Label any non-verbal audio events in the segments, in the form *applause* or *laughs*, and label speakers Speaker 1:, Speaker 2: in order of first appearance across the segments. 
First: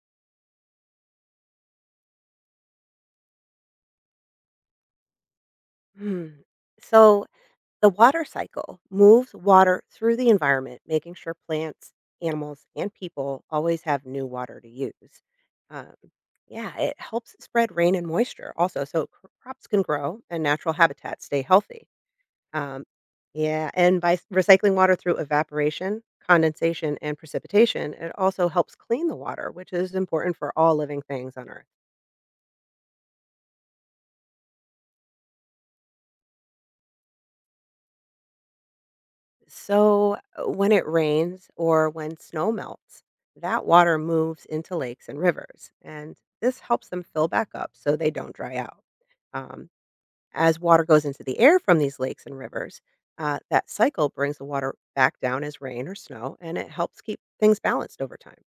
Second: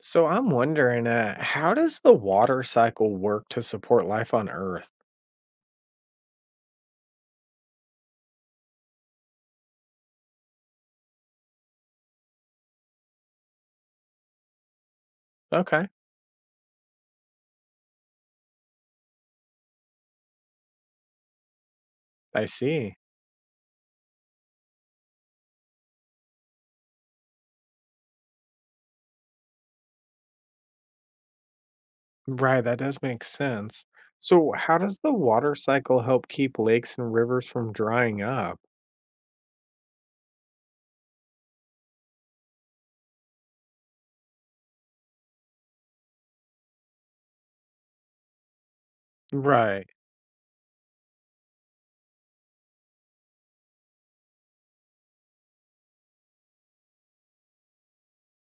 Speaker 1: So I'm wondering, how does the water cycle work to support life on Earth?
Speaker 2: Mm. So the water cycle moves water through the environment, making sure plants, animals, and people always have new water to use.
Speaker 1: Okay,
Speaker 2: Um, yeah, it helps spread rain and moisture also, so crops can grow and natural habitats stay healthy.
Speaker 1: I
Speaker 2: Um,
Speaker 1: see.
Speaker 2: yeah, and by recycling water through evaporation, condensation, and precipitation, it also helps clean the water, which is important for all living things on Earth.
Speaker 1: Right, that does make sense. So how does the water cycle help keep lakes and rivers from drying up?
Speaker 2: So, when it rains or when snow melts, that water moves into lakes and rivers, and this helps them fill back up so they don't dry out. Um,
Speaker 1: Right.
Speaker 2: as water goes into the air from these lakes and rivers, that cycle brings the water back down as rain or snow, and it helps keep things balanced over time.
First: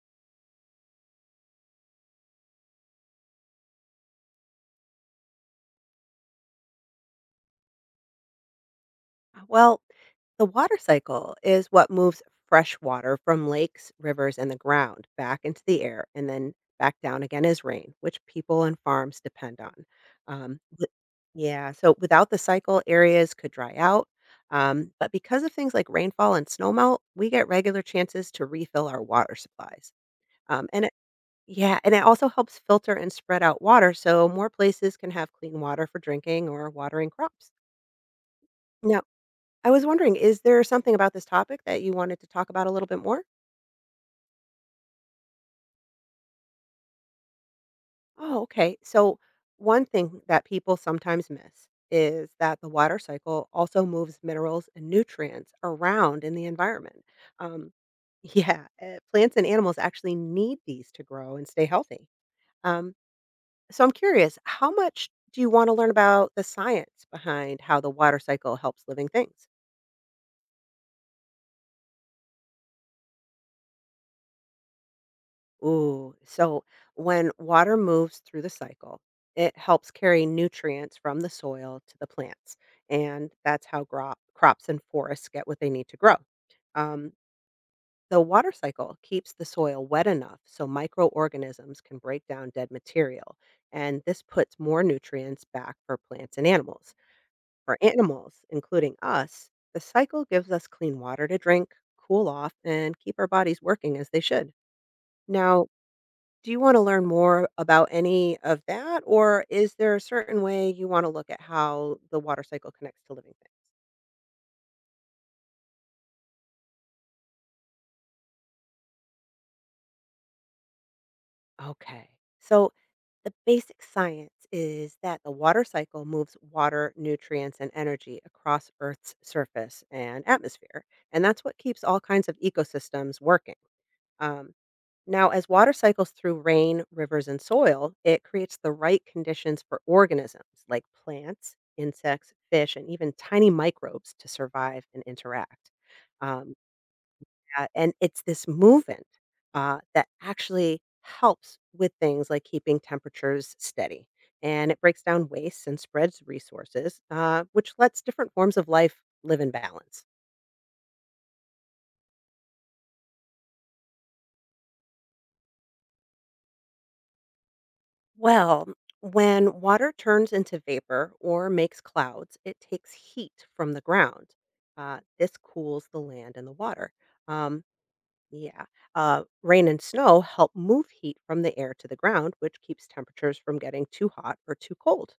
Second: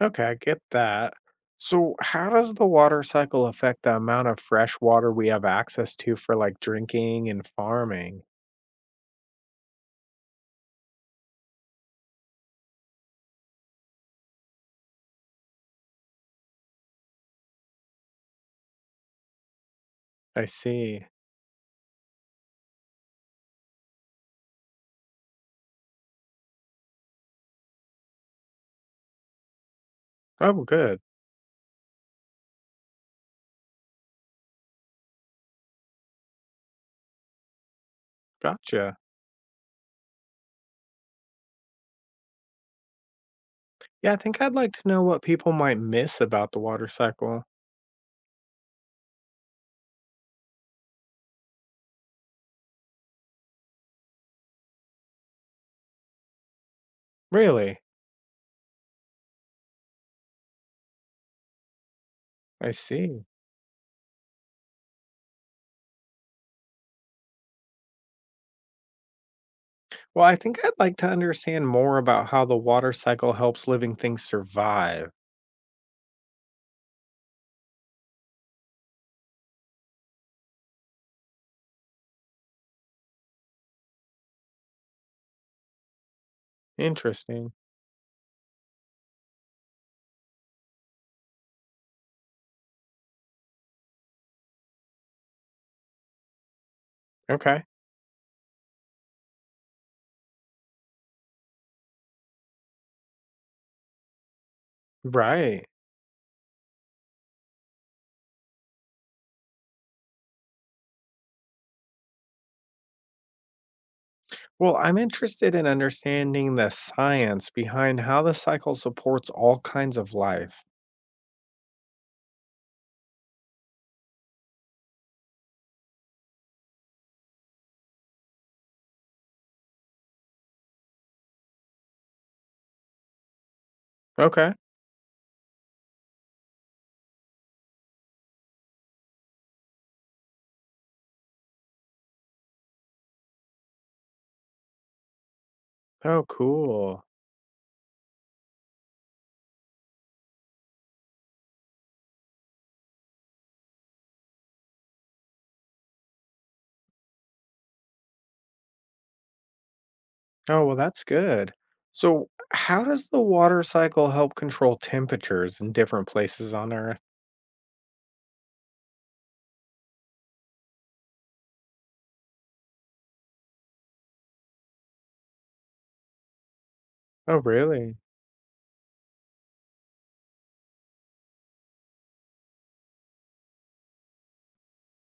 Speaker 1: Okay, I get that. So how does the water cycle affect the amount of fresh water we have access to for like drinking and farming?
Speaker 2: Well, the water cycle is what moves fresh water from lakes, rivers, and the ground back into the air and then back down again as rain, which people and farms depend on.
Speaker 1: I
Speaker 2: Um, wi-
Speaker 1: see.
Speaker 2: yeah, so without the cycle, areas could dry out. But because of things like rainfall and snowmelt, we get regular chances to refill our water supplies.
Speaker 1: Oh,
Speaker 2: Um, and it,
Speaker 1: good.
Speaker 2: yeah, and it also helps filter and spread out water so more places can have clean water for drinking or watering crops.
Speaker 1: Gotcha.
Speaker 2: Now, I was wondering, is there something about this topic that you wanted to talk about a little bit more?
Speaker 1: Yeah, I think I'd like to know what people might miss about the water cycle.
Speaker 2: Oh, okay. So, one thing that people sometimes miss is that the water cycle also moves minerals and nutrients around in the environment. Um,
Speaker 1: Really?
Speaker 2: *laughs* yeah, plants and animals actually need these to grow and stay healthy.
Speaker 1: I
Speaker 2: Um,
Speaker 1: see.
Speaker 2: so, I'm curious, how much do you want to learn about the science behind how the water cycle helps living things?
Speaker 1: Well, I think I'd like to understand more about how the water cycle helps living things survive.
Speaker 2: Ooh, so when water moves through the cycle, it helps carry nutrients from the soil to the plants. And that's how crops and forests get what they need to grow. Um,
Speaker 1: Interesting.
Speaker 2: the water cycle keeps the soil wet enough so microorganisms can break down dead material. And this puts more nutrients back for plants and animals.
Speaker 1: Okay.
Speaker 2: For animals, including us, the cycle gives us clean water to drink, cool off, and keep our bodies working as they should. Now,
Speaker 1: Right.
Speaker 2: do you wanna learn more about any of that, or is there a certain way you wanna look at how the water cycle connects to living things?
Speaker 1: Well, I'm interested in understanding the science behind how the cycle supports all kinds of life.
Speaker 2: Okay. So, the basic science is that the water cycle moves water, nutrients, and energy across Earth's surface and atmosphere, and that's what keeps all kinds of ecosystems working.
Speaker 1: Okay.
Speaker 2: Um, Now, as water cycles through rain, rivers, and soil, it creates the right conditions for organisms like plants, insects, fish, and even tiny microbes to survive and interact.
Speaker 1: Oh,
Speaker 2: Um,
Speaker 1: cool.
Speaker 2: and it's this movement that actually helps with things like keeping temperatures steady. And it breaks down waste and spreads resources, which lets different forms of life live in balance.
Speaker 1: Oh, well, that's good. So, how does the water cycle help control temperatures in different places on Earth?
Speaker 2: Well, when water turns into vapor or makes clouds, it takes heat from the ground. This cools the land and the water.
Speaker 1: Oh,
Speaker 2: Um,
Speaker 1: really?
Speaker 2: yeah. Rain and snow help move heat from the air to the ground, which keeps temperatures from getting too hot or too cold.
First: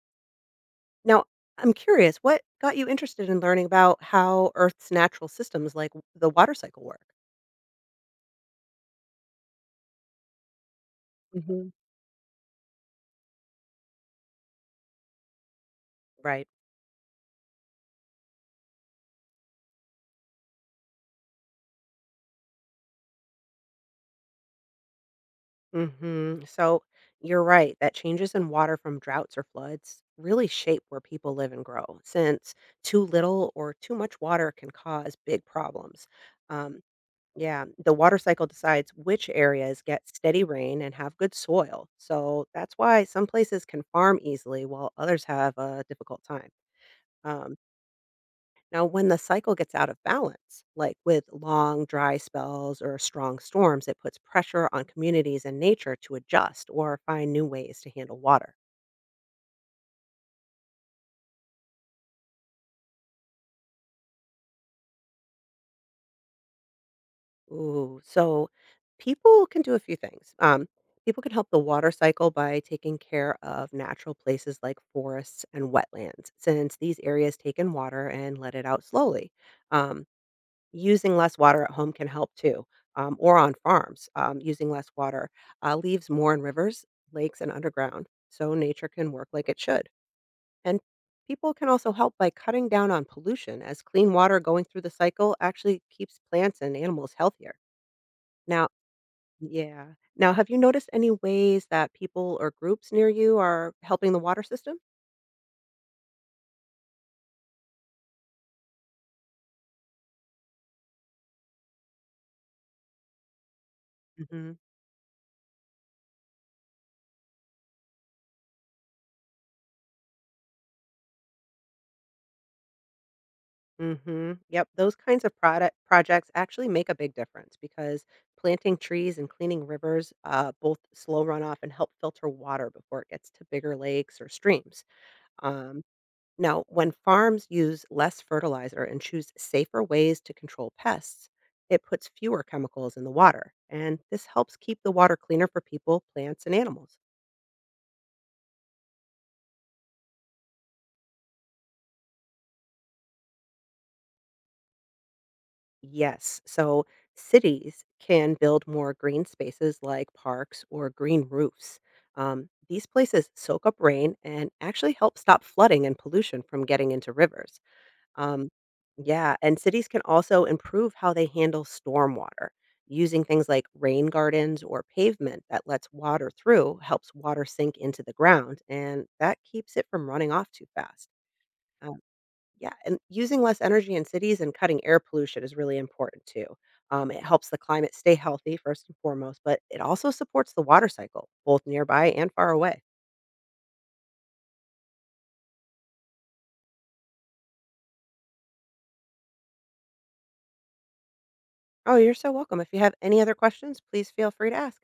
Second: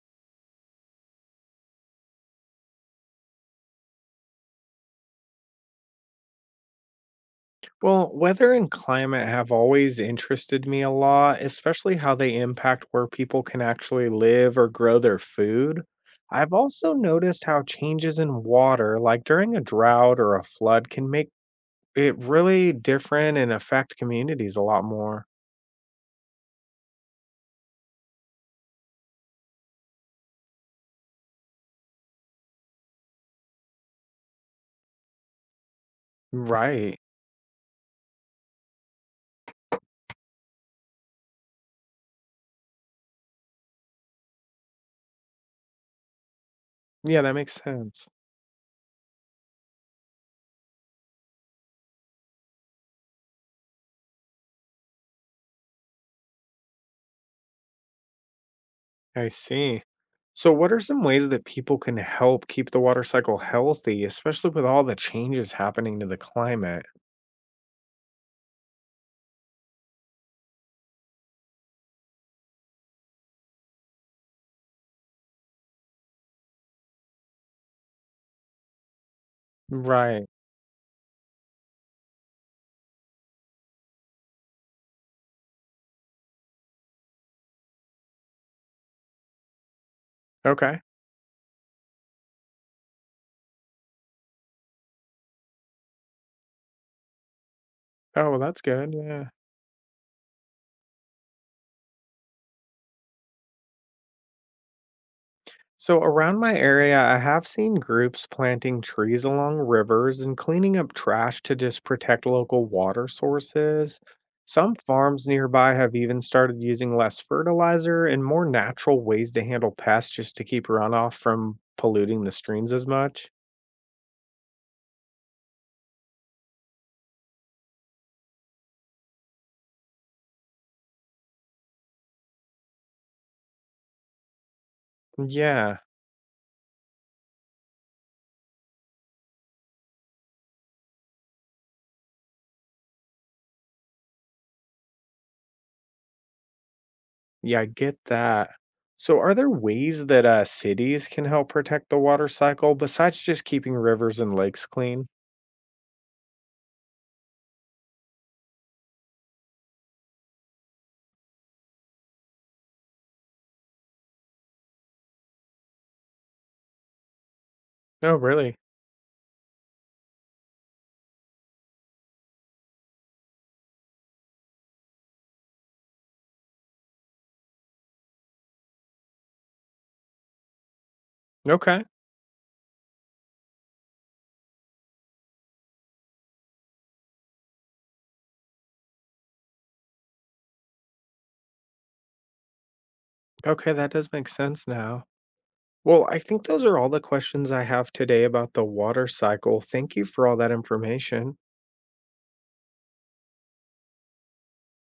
Speaker 2: Now, I'm curious, what got you interested in learning about how Earth's natural systems like the water cycle work?
Speaker 1: Well, weather and climate have always interested me a lot,
Speaker 2: Hmm.
Speaker 1: especially how they impact where people can actually live or grow their food.
Speaker 2: Right.
Speaker 1: I've also noticed how changes in water, like during a drought or a flood, can make it really different and affect communities a lot more.
Speaker 2: Mhm. So you're right that changes in water from droughts or floods really shape where people live and grow, since too little or too much water can cause big problems. Um,
Speaker 1: Right.
Speaker 2: yeah, the water cycle decides which areas get steady rain and have good soil. So that's why some places can farm easily while others have a difficult time.
Speaker 1: Yeah, that makes
Speaker 2: Um,
Speaker 1: sense.
Speaker 2: now, when the cycle gets out of balance, like with long dry spells or strong storms, it puts pressure on communities and nature to adjust or find new ways to handle water.
Speaker 1: I see. So, what are some ways that people can help keep the water cycle healthy, especially with all the changes happening to the climate?
Speaker 2: Ooh, so people can do a few things. People can help the water cycle by taking care of natural places like forests and wetlands, since these areas take in water and let it out slowly. Um,
Speaker 1: Right.
Speaker 2: Using less water at home can help too, or on farms, using less water leaves more in rivers, lakes, and underground, so nature can work like it should. And
Speaker 1: Okay.
Speaker 2: people can also help by cutting down on pollution, as clean water going through the cycle actually keeps plants and animals healthier.
Speaker 1: Oh, well, that's
Speaker 2: Now,
Speaker 1: good, yeah.
Speaker 2: yeah. Now, have you noticed any ways that people or groups near you are helping the water system?
Speaker 1: So around my area, I have seen groups planting trees along rivers and cleaning up trash to just protect local water sources. Some farms nearby have even started using less fertilizer and more natural ways to handle pests just to keep runoff from polluting the streams as much.
Speaker 2: Mhm. Yep, those kinds of product projects actually make a big difference because planting trees and cleaning rivers both slow runoff and help filter water before it gets to bigger lakes or streams.
Speaker 1: Yeah,
Speaker 2: Um, now, when farms use less fertilizer and choose safer ways to control pests, it puts fewer chemicals in the water, and this helps keep the water cleaner for people, plants, and animals.
Speaker 1: yeah, I get that. So, are there ways that cities can help protect the water cycle besides just keeping rivers and lakes clean?
Speaker 2: Yes. So cities can build more green spaces like parks or green roofs. These places soak up rain and actually help stop flooding and pollution from getting into rivers.
Speaker 1: Oh,
Speaker 2: Um,
Speaker 1: really?
Speaker 2: yeah, and cities can also improve how they handle stormwater. Using things like rain gardens or pavement that lets water through helps water sink into the ground, and that keeps it from running off too fast.
Speaker 1: Okay.
Speaker 2: Yeah, and using less energy in cities and cutting air pollution is really important too. It helps the climate stay healthy first and foremost, but it also supports the water cycle, both nearby and far away.
Speaker 1: Okay, that does make sense now. Well, I think those are all the questions I have today about the water cycle. Thank you for all that information.
Speaker 2: Oh, you're so welcome. If you have any other questions, please feel free to ask.